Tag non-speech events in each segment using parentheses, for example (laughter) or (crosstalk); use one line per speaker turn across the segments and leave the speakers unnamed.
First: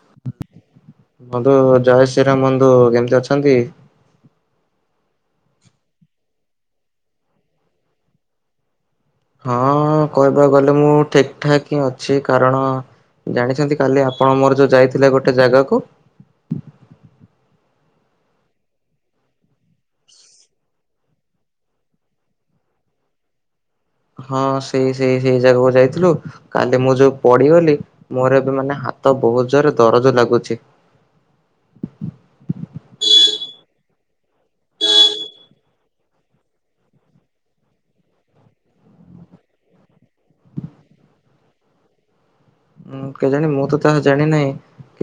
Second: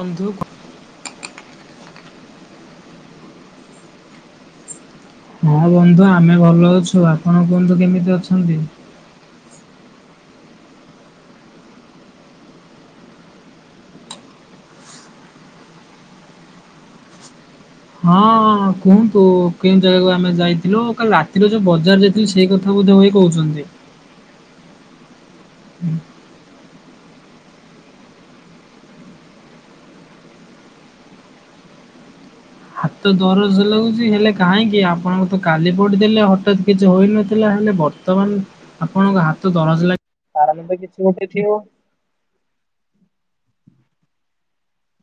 ବନ୍ଧୁ
ମୋ ତ ଜୟ ଶ୍ରୀରାମ୍ ବନ୍ଧୁ କେମିତି ଅଛନ୍ତି?
ହଁ ବନ୍ଧୁ ଆମେ ଭଲ ଅଛୁ। ଆପଣ କୁହନ୍ତୁ କେମିତି ଅଛନ୍ତି?
ହଁ କହିବାକୁ ଗଲେ ମୁଁ ଠିକ ଠାକ୍ ହିଁ ଅଛି କାରଣ। ଜାଣିଛନ୍ତି କାଲି ଆପଣ ମୋର ଯୋଉ ଯାଇଥିଲେ ଗୋଟେ ଜାଗାକୁ।
ହଁ କୁହନ୍ତୁ କେଉଁ ଜାଗାକୁ ଆମେ ଯାଇଥିଲୁ କାଲି ରାତିରେ ଯୋଉ ବଜାର ଯାଇଥିଲି ସେଇ କଥା ବୋଧ ହୁଏ କହୁଛନ୍ତି।
ହଁ ସେଇ ସେଇ ସେଇ ଜାଗାକୁ ଯାଇଥିଲୁ। କାଲି ମୁଁ ଯୋଉ ପଡିଗଲି ମୋର ଏବେ ମାନେ ହାତ ବହୁତ୍ ଜୋର ଦରଜ ଲାଗୁଛି।
ହାତ ଦରଜ ଲାଗୁଛି ହେଲେ କାହିଁକି? ଆପଣଙ୍କୁ ତ କାଲି ପଡିଥିଲେ ହଠାତ୍ କିଛି ହୋଇନଥିଲା ହେଲେ ବର୍ତ୍ତମାନ ଆପଣଙ୍କ ହାତ ଦରଜ ଲାଗ କାରଣ ତ କିଛି ଗୋଟେ ଥିବ।
ଉଁ କେଜାଣି ମୁଁ ତ ତାହା ଜାଣିିନାହିଁ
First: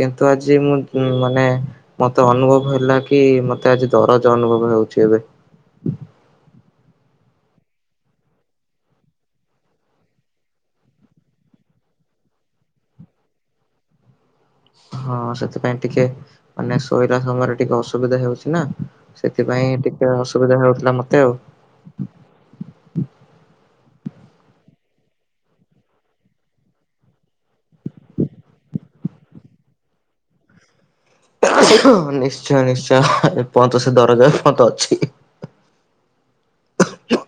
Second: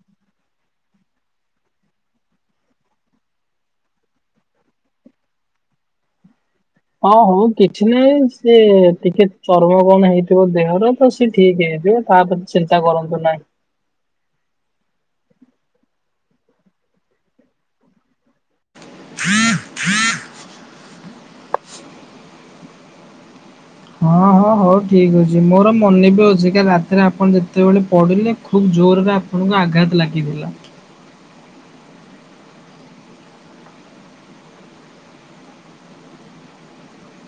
କିନ୍ତୁ ଆଜି ମୁଁ ଉଁ ମାନେ ମତେ ଅନୁଭବ ହେଲା କି ମତେ ଆଜି ଦରଜ ଅନୁଭବ ହେଉଛି ଏବେ।
ହଁ ହଉ କିଛି ନାହିଁ ସେ ଟିକେ ଚର୍ମ କଣ ହେଇଥିବ ଦେହର ତ ସେ ଠିକ୍ ହେଇ ଏବେ ତା ପ୍ରତି ଚିନ୍ତା କରନ୍ତୁ ନାହିଁ।
ହଁ ସେଥିପାଇଁ ଟିକେ ମାନେ ଶୋଇଲା ସମୟରେ ଟିକେ ଅସୁବିଧା ହେଉଛି ନା ସେଥିପାଇଁ ଟିକେ ଅସୁବିଧା ହେଉଥିଲା ମତେ ଆଉ।
ହଁ ହଁ ହଉ ଠିକ୍ ଅଛି ମୋର ମନେ ବି ଅଛି କାଲି ରାତିରେ ଆପଣ ଯେତେବେଳେ ପଡିଲେ ଖୁବ ଜୋରରେ ଆପଣଙ୍କୁ ଆଘାତ ଲାଗିଥିଲା।
ନିଶ୍ଚୟ ନିଶ୍ଚୟ ଏପନ୍ତ ସେ ଦରଜ ଏପନ୍ତ ଅଛି। (unintelligible)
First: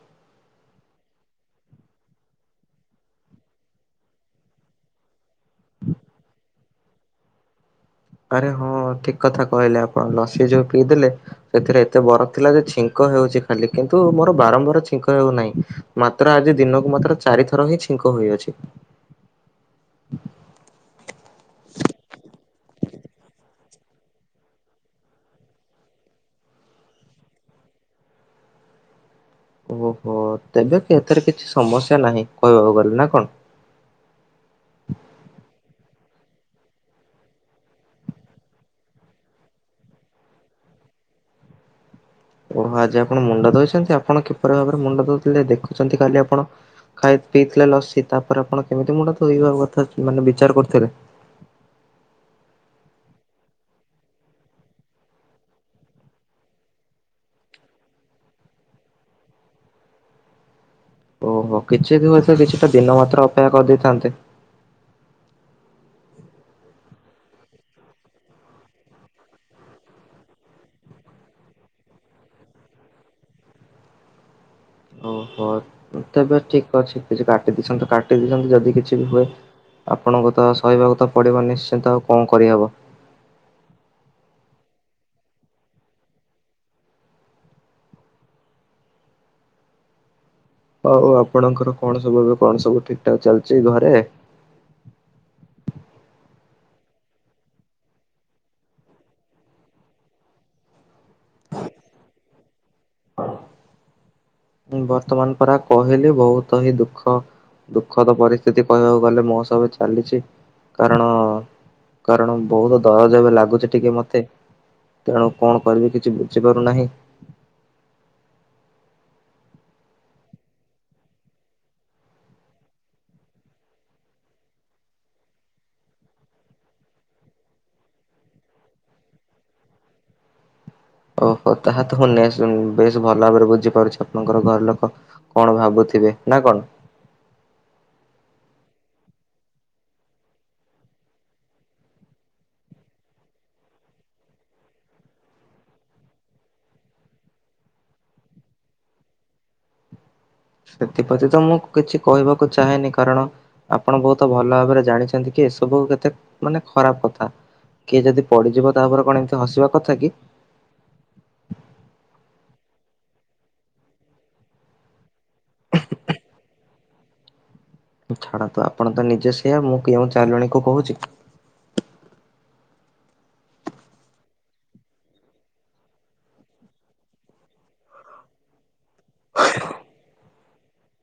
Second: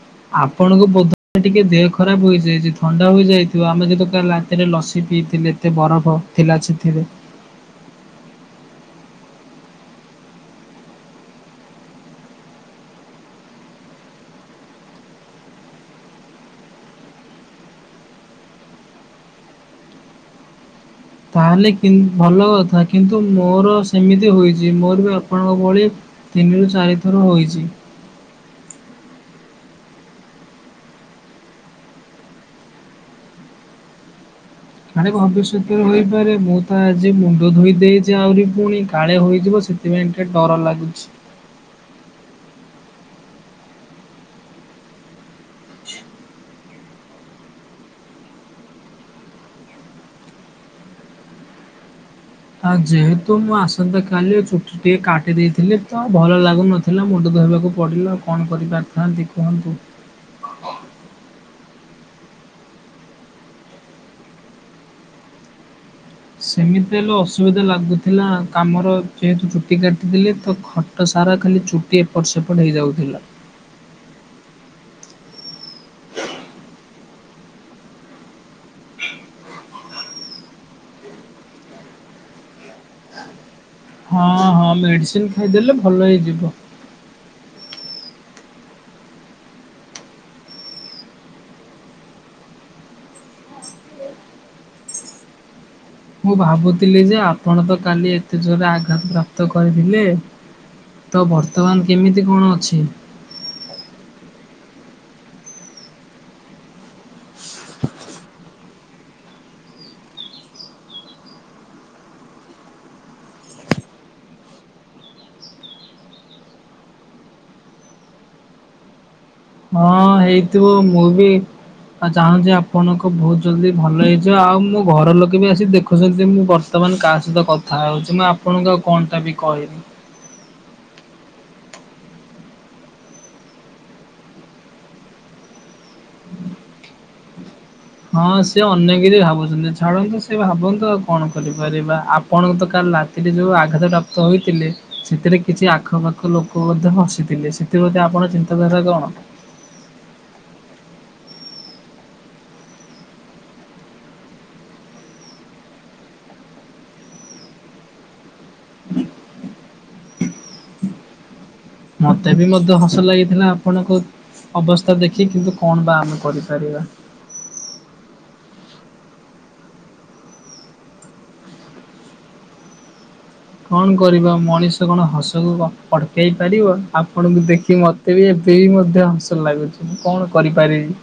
ଆପଣଙ୍କୁ ବୋଧ ଟିକେ ଦେହ ଖରାପ ହୋଇଯାଇଛି ଥଣ୍ଡା ହୋଇଯାଇଥିବ ଆମେ ଯେହେତୁ କାଲି ରାତିରେ ଲସି ପିଇଥି ଲେ ଏତେ ବରଫ ଥିଲା ସେଥିରେ।
ଆରେ ହଁ ଠିକ କଥା କହିଲେ ଆପଣ ଲସି ଯୋଉ ପିଇଦେଲେ ସେଥିରେ ଏତେ ବରଫ ଥିଲା ଯେ ଛିଙ୍କ ହେଉଛି ଖାଲି କିନ୍ତୁ ମୋର ବାରମ୍ବାର ଛିଙ୍କ ହେଉନାହିଁ ମାତ୍ର ଆଜି ଦିନକୁ ମାତ୍ର ଚାରି ଥର ହିଁ ଛିଙ୍କ କ ହୋଇଅଛି।
ତାହେଲେ କି ଭଲ କଥା କିନ୍ତୁ ମୋର ସେମିତି ହୋଇଛି ମୋର ବି ଆପଣଙ୍କ ଭଳି। ତିନିରୁ ଚାରି ଥର ହୋଇଛି।
ଓହୋ ତେବେ କି ଏଥିରେ କିଛି ସମସ୍ୟା ନାହିଁ କହିବାକୁ ଗଲେ ନା କଣ। (inaudible)
ପାରେ ମୁଁ ତ ଆଜି ମୁଣ୍ଡ ଧୋଇ ଦେଇଛି ଆହୁରି ପୁଣି କାଳେ ହୋଇଯିବ ସେଥିପାଇଁ ଟିକେ ଡର ଲାଗୁଛି।
(inaudible) ଓହୋ ଆଜି ଆପଣ ମୁଣ୍ଡ ଧୋଇଛନ୍ତି ଆପଣ କିପରି ଭାବରେ ମୁଣ୍ଡ ଧୋଉଥିଲେ ଦେଖୁଛନ୍ତି କାଲି ଆପଣ। ଖାଇ ପିଇଥିଲେ ଲସି ତାପରେ ଆପଣ କେମିତି ମୁଣ୍ଡ ଧୋଇବା କଥା ମାନେ ବିଚାର କରୁଥିଲେ। (inaudible)
ଆ ଯେହେତୁ ମୁଁ ଆସନ୍ତା କାଲି ଚୁଟି ଟିକେ କାଟି ଦେଇଥିଲି ତ ଭଲ ଲାଗୁନଥିଲା ମୁଣ୍ଡ ଧୋଇବାକୁ ପଡ଼ିଲା ଆଉ କଣ କରିପାରିଥାନ୍ତି କୁହନ୍ତୁ।
(inaudible) ଓହୋ କିଛି ତ ମାତ୍ର କିଛିଟା ଦିନ ମାତ୍ର ଅପେକ୍ଷା କରିଦେଇଥାନ୍ତେ।
ସେମିତି ହେଲେ ଅସୁବିଧା ଲାଗୁଥିଲା କାମର ଯେହେତୁ ଚୁଟି କାଟିଥିଲେ ତ ଖଟ ସ ସାରା ଖାଲି ଚୁଟି ଏପଟ ସେପଟ ହେଇଯାଉଥିଲା।
ଓହୋ ତେବେ ଠିକ ଅଛି। କିଛି କାଟିଦଛନ୍ତି କାଟିଦଛନ୍ତି ଯଦି କିଛି ବି ହୁଏ। ଆପଣଙ୍କୁ ତ ସହହିବାକୁ ତ ପଡିବ ନିଶ୍ଚିନ୍ତ ଆଉ କଣ କରିହେବ?
ହଁ ହଁ ମେଡ଼ିସିନ ଖାଇଦେଲେ ଭଲ ହେଇଯିବ।
ହଉ ଆପଣଙ୍କର କଣ ସବୁ ଏବେ କଣ ସବୁ ଠିକ ଠାକ ଚାଲିଛି ଘରେ? (inaudible)
ମୁଁ ଭାବୁଥିଲି ଯେ ଆପଣ ତ କାଲି ଏତେ ଜୋରେ ଆଘାତ ପ୍ରାପ୍ତ କରିଥିଲେ। ତ ବର୍ତ୍ତମାନ କେମିତି କଣ ଅଛି?
ବର୍ତ୍ତମାନ ପୁରା କହିଲେ ବହୁତ ହିଁ ଦୁଃଖ। ଦୁଃଖ ତ ପରିସ୍ଥିତି କହିବାକୁ ଗଲେ ମୋ ସବୁ ଚାଲିଛି କାରଣ କାରଣ ବହୁତ ଦରଜ ବି ଲାଗୁଛି ଟିକେ ମତେ। ତେଣୁ କଣ କରିବି କିଛି ବୁଝିପାରୁନାହିଁ?
ହଁ ହେଇଥିବୁ ମୁଁ ବି ଆଉ ଚାହୁଁଛି ଆପଣଙ୍କ ବହୁତ ଜଲଦି ଭଲ ହେଇଯିବ ଆଉ ମୋ ଘର ଲୋକେ ବି ଆସି ଦେଖୁଛନ୍ତି ମୁଁ ବର୍ତ୍ତମାନ କାହା ସହିତ କଥା ହଉଛି ମୁଁ ଆପଣଙ୍କୁ ଆଉ କଣଟା ବି କହିବି?
ହ ଓହୋ ତାହା ତ ହ ବେଶ ଭଲ ଭାବରେ ବୁଝିପାରୁଛି ଆପଣଙ୍କର ଘର ଲୋକ କଣ ଭାବୁ ଥିବେ ନା କଣ?
ହଁ ସି ଅନନ୍ୟକରି ଭାବୁଛନ୍ତି ଛାଡନ୍ତୁ ସେ ଭାବନ୍ତୁ ଆଉ କଣ କରିପାରିବା ଆପଣଙ୍କ ତ କ ରାତିରେ ଯୋଉ ଆଘାତ ପ୍ରାପ୍ତ ହୋଇଥିଲେ ସେଥିରେ କିଛି ଆଖପାଖ ଲୋକ ମଧ୍ୟ ହସିଥିଲେ ସେଥି ଣ ଚିନ୍ତା କଣ?
ହଁ। ସେଥିପ୍ରତି ତ ମୁଁ କିଛି କହିବାକୁ ଚାହେଁନି କାରଣ ଆପଣ ବହୁତ ଭଲ ଭାବରେ ଜାଣିଛନ୍ତି କି? ସବୁ କେତେ ମାନେ ଖରାପ କଥା? କିଏ ଯଦି ପଡିଯିବ ତାପରେ କଣ ଏମତି ହସିବା କଥା କି?
ମତେ ବି ମଧ୍ୟେ ହସ ଲାଗିଥିଲା ଆପଣ କ ଅବସ୍ଥା ଦେଖି କିନ୍ତୁ କଣ ବା ଆମେ କରିପାରିବା?
ଛାଡନ୍ତୁ ଆପଣ ତ ନିଜେ ସେୟ ମୁଁ କେଉଁ ଚାଲୁଣୀକୁ କହୁଛି?
କଣ କରିବା ମଣିଷ କଣ ହସକୁ ଅଟକେଇ ପାରିବ ଆପଣଙ୍କୁ ଦେଖି ମତେ ବି ଦେଇ ମଧ୍ୟ ହାସଲ ଲାଗୁଛି ମୁଁ କଣ କରିପାରିବି?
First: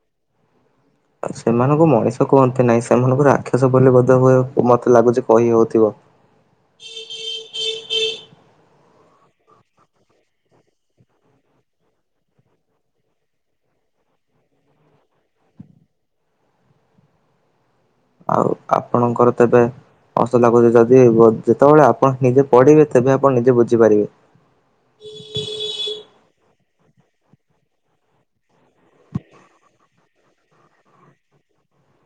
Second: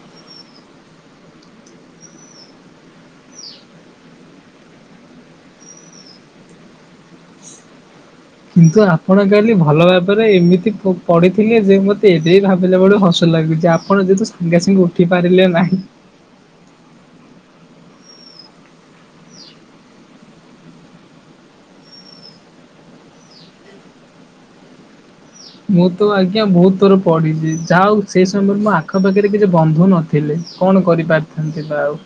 ଉ ସେମାନଙ୍କୁ ମଣିଷ କୁହନ୍ତି ନାହିଁ ସେମାନଙ୍କୁ ରାକ୍ଷସ ବୋଲି ବୋଧେ ହୁଏ ମତେ ଲାଗୁଛି କହି ହଉଥିବ। (inaudible)
କିନ୍ତୁ ଆପଣ କାଲି ଭଲ ଭାବରେ ଏମିତି ପଢ଼ିଥିଲେ ଯେ ମୋତେ ଏବେ ଭାବିଲା ବେଳ ହସ ଲାଗୁଛି। ଯେ ଆପଣ ଯେହେତୁ ସାଙ୍ଗେ ସାଙ୍ଗେ ଉଠି ପାରିଲେ ନାହିଁ।
ଆଉ ଆପଣଙ୍କର ତେବେ ହସ ଲାଗୁଛି ଯଦି ଯେତେବେଳେ ଆପଣ ନିଜେ ପଢିବେ ତେବେ ଆପଣ ନିଜେ ବୁଝିପାରିବେ।
ମୁଁ ତ ଆଜ୍ଞା ବହୁତ ଉତ୍ର ପଢିଛି ଯାହା ହଉ ସେ ସମୟରେ ମୋ ଆଖପାଖରେ କିଛି ବନ୍ଧୁ ନଥିଲେ କଣ କରିପାରିଥାନ୍ତି ବା ଆଉ।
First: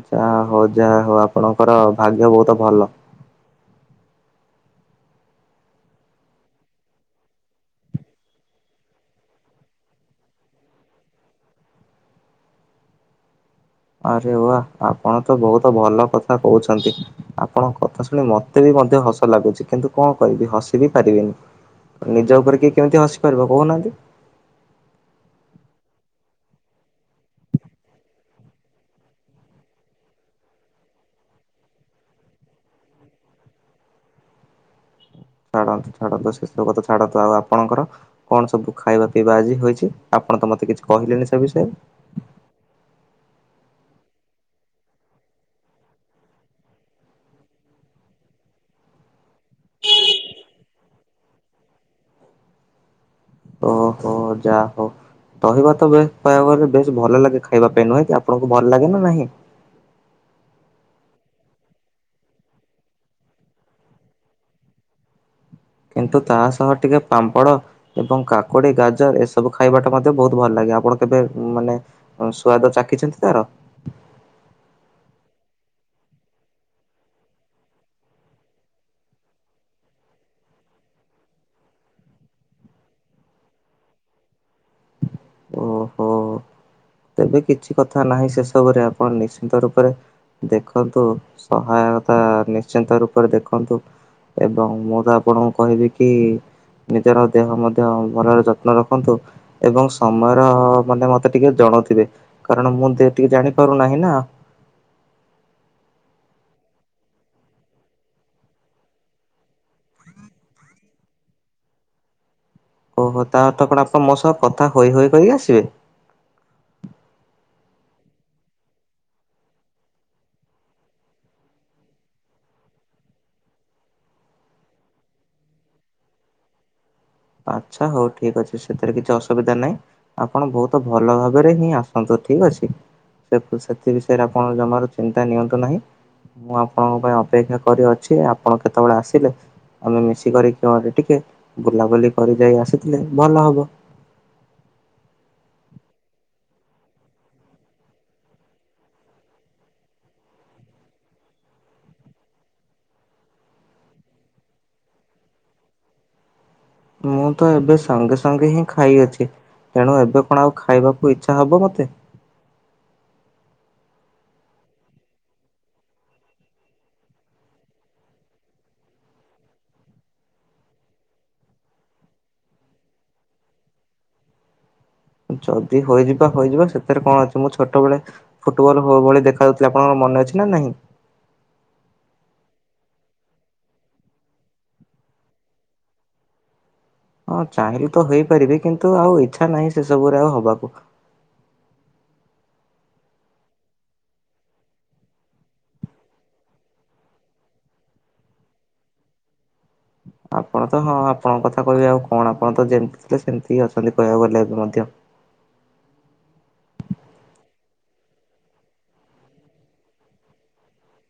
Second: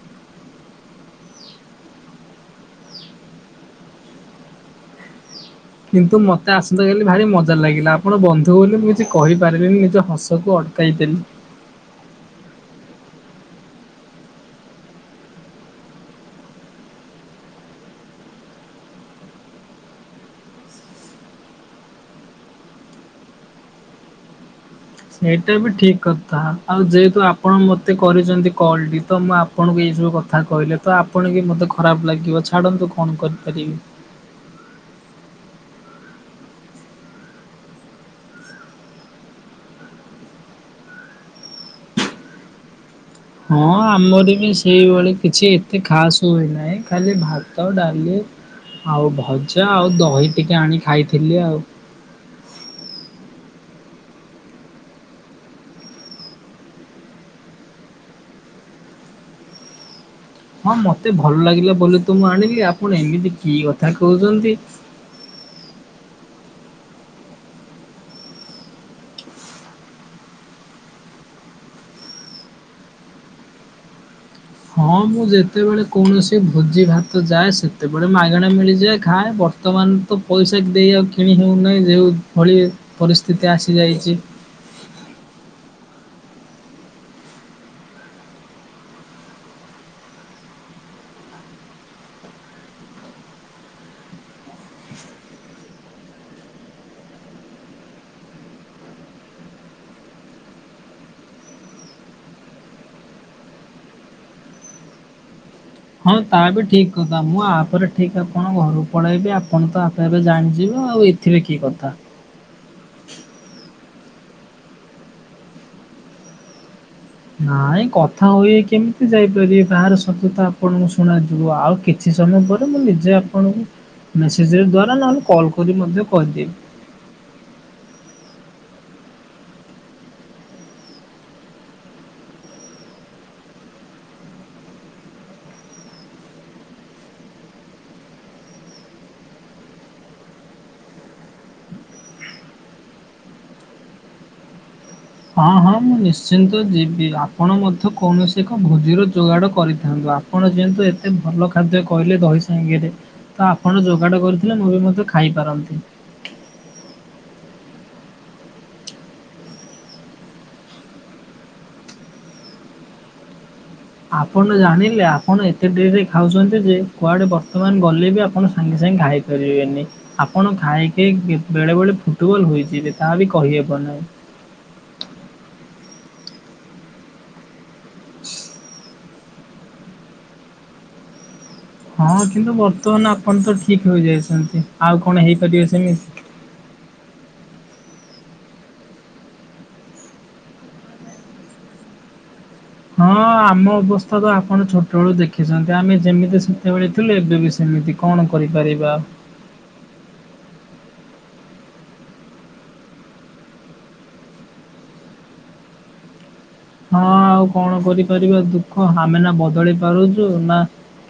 ଯାହା ହଉ ଯାହା ହଉ ଆପଣଙ୍କର ଭାଗ୍ୟ ବହୁତ ଭଲ।
କିନ୍ତୁ ମତେ ଆସନ୍ତା କାଲି ଭାରି ମଜା ଲାଗିଲା ଆପଣ ବନ୍ଧୁ ବୋଲି ମୁଁ କିଛି କହିପାରିବିନି ନିଜ ହସକୁ ଅ କାଇଦେଲି।
(unintelligible) ଆରେ ଆପଣ ତ ବହୁତ ଭଲ କଥା କହୁଛନ୍ତି ଆପଣଙ୍କ କଥା ଶୁଣି ମତେ ବି ମଧ୍ୟ ହସ ଲାଗୁଛି କିନ୍ତୁ କଣ କରିବି ହସ ବି ପାରିବିନି। ନିଜ ଉପରେ କି କେମିତି ହସି ପାରିବ କହୁନାହାନ୍ତି।
ସେଇଟା ବି ଠିକ କଥା ଆଉ ଯେହେତୁ ଆପଣ ମତେ କରିଛନ୍ତି କଲ ଟି ତ ମୁଁ ଆପଣଙ୍କୁ ଏଇ ଯେଉ କଥା କହିଲେ ତ ଆପଣିକ ମୋତେ ଖରାପ ଲାଗିବ ଛାଡ଼ନ୍ତୁ କଣ କରିପାରିବି?
(unintelligible) ଛାଡନ୍ତୁ ଛାଡ଼ନ୍ତୁ ସେ ତ ଛାଡନ୍ତୁ ଆଉ ଆପଣଙ୍କର କଣ ସବୁ ଖାଇବା ପିଇବା ଆଜି ହେଇଛି। ଆପଣ ତ ମତେ କିଛି କହିଲେନି ସେ ବିଷୟରେ
ହଁ ଆମର ବି ସେଇଭଳି କିଛି ଏତେ ଖାସ ହୁଏ ନାହିଁ ଖାଲି ଭାତ, ଡାଲି ଆଉ ଭଜା ଆଉ ଦହି ଟିକେ ଆଣି ଖାଇଥିଲି ଆଉ।
ଓହୋ ଯା ହୋଉ। ଦହିବା ତ ବେଶ କହିବାକୁ ଗଲେ ବେଶ ଭଲ ଲାଗେ ଖାଇବା ପାଇଁ। ନୁହେଁ କି? ଆପଣଙ୍କୁ ଭଲ ଲାଗେ ନା ନାହିଁ? ହ
ହଁ ମତେ ଭଲ ଲାଗିଲା ବୋଲି ତ ମୁଁ ଆଣିବି ଆପଣ ଏମିତି କି କଥା କୋହୁଛନ୍ତି
କିନ୍ତୁ ତା ସହ ଟିକେ ପାମ୍ପଡ଼ ଏବଂ କାକୁଡି, ଗାଜର ଏସବୁ ଖାଇବାଟା ମଧ୍ୟ ବହୁତ ଭଲ ଲାଗେ। ଆପଣ କେବେ ମାନେ ସୁଆଦ ଚାଖିଛନ୍ତି ତାର?
ହଁ ମୁଁ ଯେତେବେଳେ କୌଣସି ଭୋଜି ଭାତ ଯାଏ ସେତେବେଳେ ମାଗଣା ମିଳିଯାଏ ଖାଏ। ବ ବର୍ତ୍ତମାନ ତ ପଇସା ଦେଇ ଆଉ କିଣି ହୋଉନାହିଁ ଯେଉଁ ଭଳି ପରିସ୍ଥିତି ଆସିଯାଇଚି।
ଓହୋ। ତେବେ କିଛି କଥା ନାହିଁ ସେସବୁରେ ଆପଣ ନିଶ୍ଚିନ୍ତ ରୂପରେ ଦେଖନ୍ତୁ ସହାୟତା ନିଶ୍ଚିନ୍ତ ରୂପରେ ଦେଖନ୍ତୁ ଏବଂ ମୁଁ ତ ଆପଣଙ୍କୁ କହିବି କି ନିଜର ଦେହ ମଧ୍ୟ ଭଲରେ ଯତ୍ନ ରଖନ୍ତୁ। ଏବଂ ସମୟର ମାନେ ମତେ ଟିକେ ଜଣ ଥିବେ କାରଣ ମୁଁ ତ ଏତିକି ଜାଣିପାରୁନାହିଁ ନା।
ହଁ ତା ବି ଠିକ କଥା ମୁଁ ଆପରେ ଠିକ ଆପଣ ଘରକୁ ପଳେଇବି ଆପଣ ତ ଆପେ ଆପେ ଜାଣିଯିବେ ଆ ଆଉ ଏଥିରେ କି କଥା
ଓହୋ ତା ଅର୍ଥ କଣ ଆପଣ ମୋ ସହ କଥା ହୋଇ ହୋଇ କରିକି ଆସିବେ
ନାଇଁ କଥା ହୋଇ ହୋଇ କେମିତି ଯାଇପାରିବେ ବାହାର ଶବ୍ଦ ତ ଆପଣଙ୍କୁ ଶୁଣା ଯିବ ଆଉ କିଛି ସମୟ ମୁଁ କହିଲି ମୁଁ ନିଜେ ଆପନଙ୍କୁ ମେସେଜରେ ଦ୍ୱାରା ନହେଲେ କଲ କରି ମଧ୍ୟ କହିଦେବି।
ଆଛା ହୋଉ ଠିକ ଅଛି। ସେଥିରେ କିଛି ଅସୁବିଧା ନାହିଁ ଆପଣ ବହୁତ ଭଲ ଭାବରେ ହିଁ ଆସନ୍ତୁ। ଠିକ ଅଛି। ସେ ସେଥି ବିଷୟରେ ଆପଣ ଜମାରୁ ଚିନ୍ତା ନିଅନ୍ତୁ ନାହିଁ। ମୁଁ ଆପଣଙ୍କ ପାଇଁ ଅପେକ୍ଷା କରି ଅଛି। ଆପଣ କେତେବେଳେ ଆସିଲେ ଆମେ ମିଶି କରି କୁଆଡ଼େ ଟିକେ ବୁଲାବୁଲି କରିକି ଯାଇ ଆସୁଥିଲେ ଭଲ ହବ।
ହଁ ହଁ ମୁଁ ନିଶ୍ଚିନ୍ତ ଯିବି ଆପଣ ମଧ୍ୟ କୌଣସି ଏକ ଭୋଜିର ଯୋଗାଡ କରିଥାନ୍ତୁ ଆପଣ ଯେହେତୁ ଏତେ ଭଲ ଖାଦ୍ୟ କହିଲେ ଦହି ସାଙ୍ଗରେ ତ ଆପଣ ଯୋଗାଡ଼ କରିଥିଲେ ମୁଁ ବି ମଧ୍ୟ ଖା ଖାଇପାରନ୍ତି।
ମୁଁ ତ ଏବେ ସଙ୍ଗେ ସଙ୍ଗେ ହିଁ ଖାଇଅଛି। ତେଣୁ ଏବେ କଣ ଆଉ ଖାଇବାକୁ ଇଚ୍ଛା ହବ ମତେ
ଆପଣ ଜାଣିଲେ ଆପଣ ଏତେ ଡେରିରେ ଖାଉଛନ୍ତି ଯେ କୁଆଡେ ବର୍ତ୍ତମାନ ଗଲେ ବି ଆପଣ ସାଙ୍ଗେ ସାଙ୍ଗେ ଖାଇପାରିବେନି ଆପଣ ଖାଇକି କି ବେଳେ ବେଳେ ଫୁଟବଲ୍ ହୋଇଯିବେ ତାହା ବି କହିହେବନି। ହା।
ଯଦି ହୋଇଯିବା ହୋଇଯିବା ସେଥିରେ କଣ ଅଛି। ମୁଁ ଛୋଟ ବେଳେ ଫୁଟବଲ ହୋ ଭଳି ଦେଖା ଯାଉଥିଲେ ଆପଣଙ୍କର ମନେ ଅଛି ନା ନାହିଁ।
ହଁ କିନ୍ତୁ ବର୍ତ୍ତମାନ ଆପଣ ତ ଠିକ ହୋଇଯାଇଛନ୍ତି ଆଉ କଣ ହୋଇପାରିବେ ସେମିତି।
ହଁ ଚାହିଁଲେ ତ ହେଇପାରିବି କିନ୍ତୁ ଆଉ ଇଛା ନାହିଁ ସେ ସବୁରେ ଆଉ ହବାକୁ।
ହଁ ଆମ ଅବସ୍ଥା ତ ଆପଣ ଛୋଟବେଳୁ ଦେଖିଛନ୍ତି ଆମେ ଯେମିତି ସେତେବେଳେ ଥିଲୁ ଏବେ ବି ସେମିତି। ଏମିତି କଣ କରିପାରିବା।
(inaudible) ଆପଣ ତ ହଁ ଆପଣଙ୍କ କଥା କହିବେ ଆଉ କଣ ଆପଣ ତ ଯେମିତି ଥିଲେ ସେମିତି ହିଁ ଅଛନ୍ତି କହିବାକୁ ଗଲେ ଏବେ ମଧ୍ୟ। (inaudible)
ହଁ ଆଉ କଣ କରିପାରିବା ଦୁଃଖ ଆମେ ନା ବଦଳି ପାରୁଚୁ ନା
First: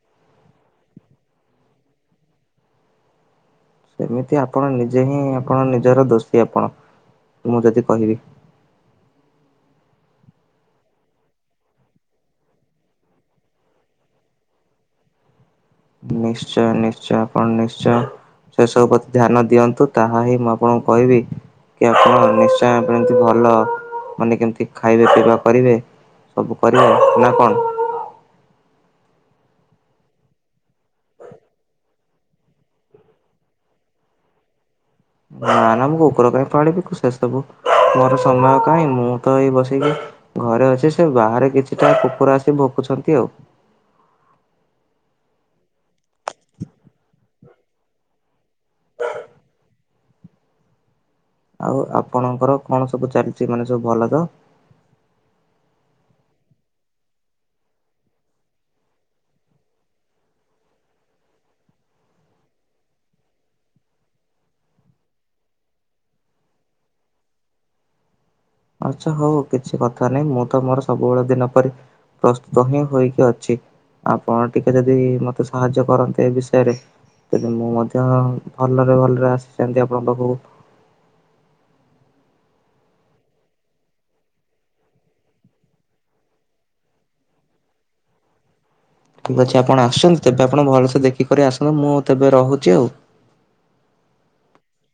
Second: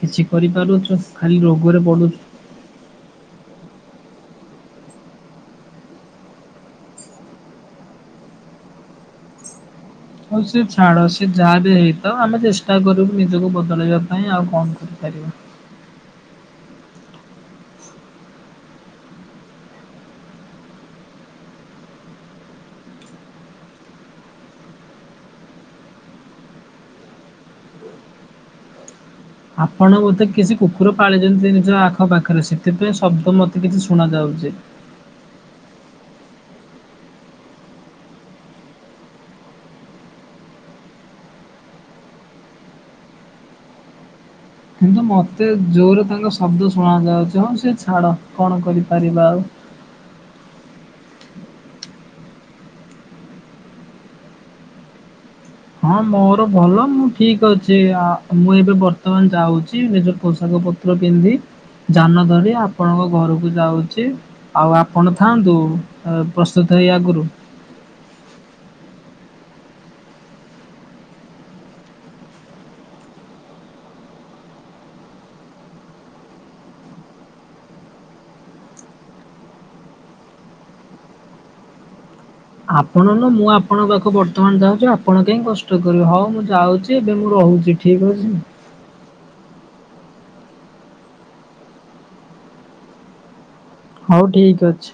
କିଛି କରିପାରୁଚୁ ଖାଲି ରୋଗରେ ପଡୁଚୁ।
(inaudible) ଏମିତି ଆପଣ ନିଜେ ହିଁ ଆପଣ ନିଜର ଦୋଷୀ ଆପଣ ମୁଁ ଯଦି କହିବି। (inaudible)
ହୋଉ ସିଏ ଛାଡ ସିଏ ଯାହା ବି ହୋଇଥାଉ ଆମେ ଚେଷ୍ଟା କରିବୁ ନିଜକୁ ବଦଳେଇବା ପାଇଁ ଆଉ କଣ କରିବୁ। ପାରିବୁ।
ନିଶ୍ଚୟ ନିଶ୍ଚୟ ଆପଣ ନିଶ୍ଚୟ। ସେ ସବୁ ପ୍ରତି ଧ୍ୟାନ ଦିଅନ୍ତୁ, ତାହା ହିଁ ମୁଁ ଆପଣଙ୍କୁ କହିବି କି ଆପଣ ନିଶ୍ଚୟ କେମିତି ଭଲ ମାନେ କେମତି ଖାଇବା ପିଇବା କରିବେ ସବୁ କରିବ ନା କଣ?
ଆପଣ ମତେ କିଛି କୁକୁର ପାଳିଛନ୍ତି ନିଜ ଆଖପାଖରେ ସେଥିପାଇଁ ଶବ୍ଦ ମତେ କିଛି ଶୁଣ ଯାଉ ଚି।
ନା ନା ମୁଁ କୁକୁର କାହିଁ ପାଳିବି ସେସବୁ ମୋର ସମୟ କାହିଁ ମୁଁ ତ ଏଇ ବସିକି ଘରେ ଅଛି। ସେ ବାହାରେ କିଛିଟା କୁକୁର ଆସି ଭୋକୁଛନ୍ତି ଆଉ।
କିନ୍ତୁ ମତେ ଜୋରେ ତାଙ୍କ ଶବ୍ଦ ଶୁଣା ଯାଉଚି, ହଉ ସେ ଛାଡ। କଣ କରିପାରିବା ଆଉ।
ଆଉ ଆପଣଙ୍କର କଣ ସବୁ ଚାଲିଛି, ମାନେ ସବୁ ଭଲ ତ?
ହଁ ମୋର ଭଲ ମୁଁ ଠିକ ଅଛି ଆ ମୁଁ ଏବେ ବର୍ତ୍ତମାନ ଯାଉଚି ନିଜ ପୋଷାକ ପତ୍ର ପିନ୍ଧି ଯାନ ଧରି ଆପଣଙ୍କ ଘରକୁ ଯାଉଚି, ଆଉ ଆପଣ ଥାଆନ୍ତୁ ପ୍ରସ୍ତୁତ ହେଇ ଆଗୁରୁ।
ଆଚ୍ଛା ହଉ କିଛି କଥା ନାହିଁ, ମୁଁ ତ ମୋର ସବୁବେଳ ଦିନ ପରି ପ୍ରସ୍ତୁତ ହିଁ ହୋଇକି ଅଛି। ଆପଣ ଟିକେ ଯଦି ମତେ ସାହାଯ୍ୟ କରନ୍ତେ ଏ ବିଷୟରେ। ତେଣୁ ମୁଁ ମଧ୍ୟ ଭଲରେ ଭଲରେ ଆସିଯାନ୍ତି ଆପଣଙ୍କ ପାଖକୁ। (inaudible)
ଆପଣ ନୁହଁ ମୁଁ ଆପଣଙ୍କ ପାଖକୁ ବର୍ତ୍ତମାନ ଯାଉଛି ଆପଣ କାହିଁ କଷ୍ଟ କରିବେ, ହଉ ମୁଁ ଯାଉଚି ଏବେ ମୁଁ ର ହୁଚି ଠିକ ଅଛି।
ଠିକ ଅଛି ଆପଣ ଆସୁଛନ୍ତି ତେବେ ଆପଣ ଭଲସେ ଦେଖିକରି ଆସନ୍ତୁ, ମୁଁ ତେବେ ରହୁଚି ଆଉ।
ହଉ ଠିକ୍ ଅଛି।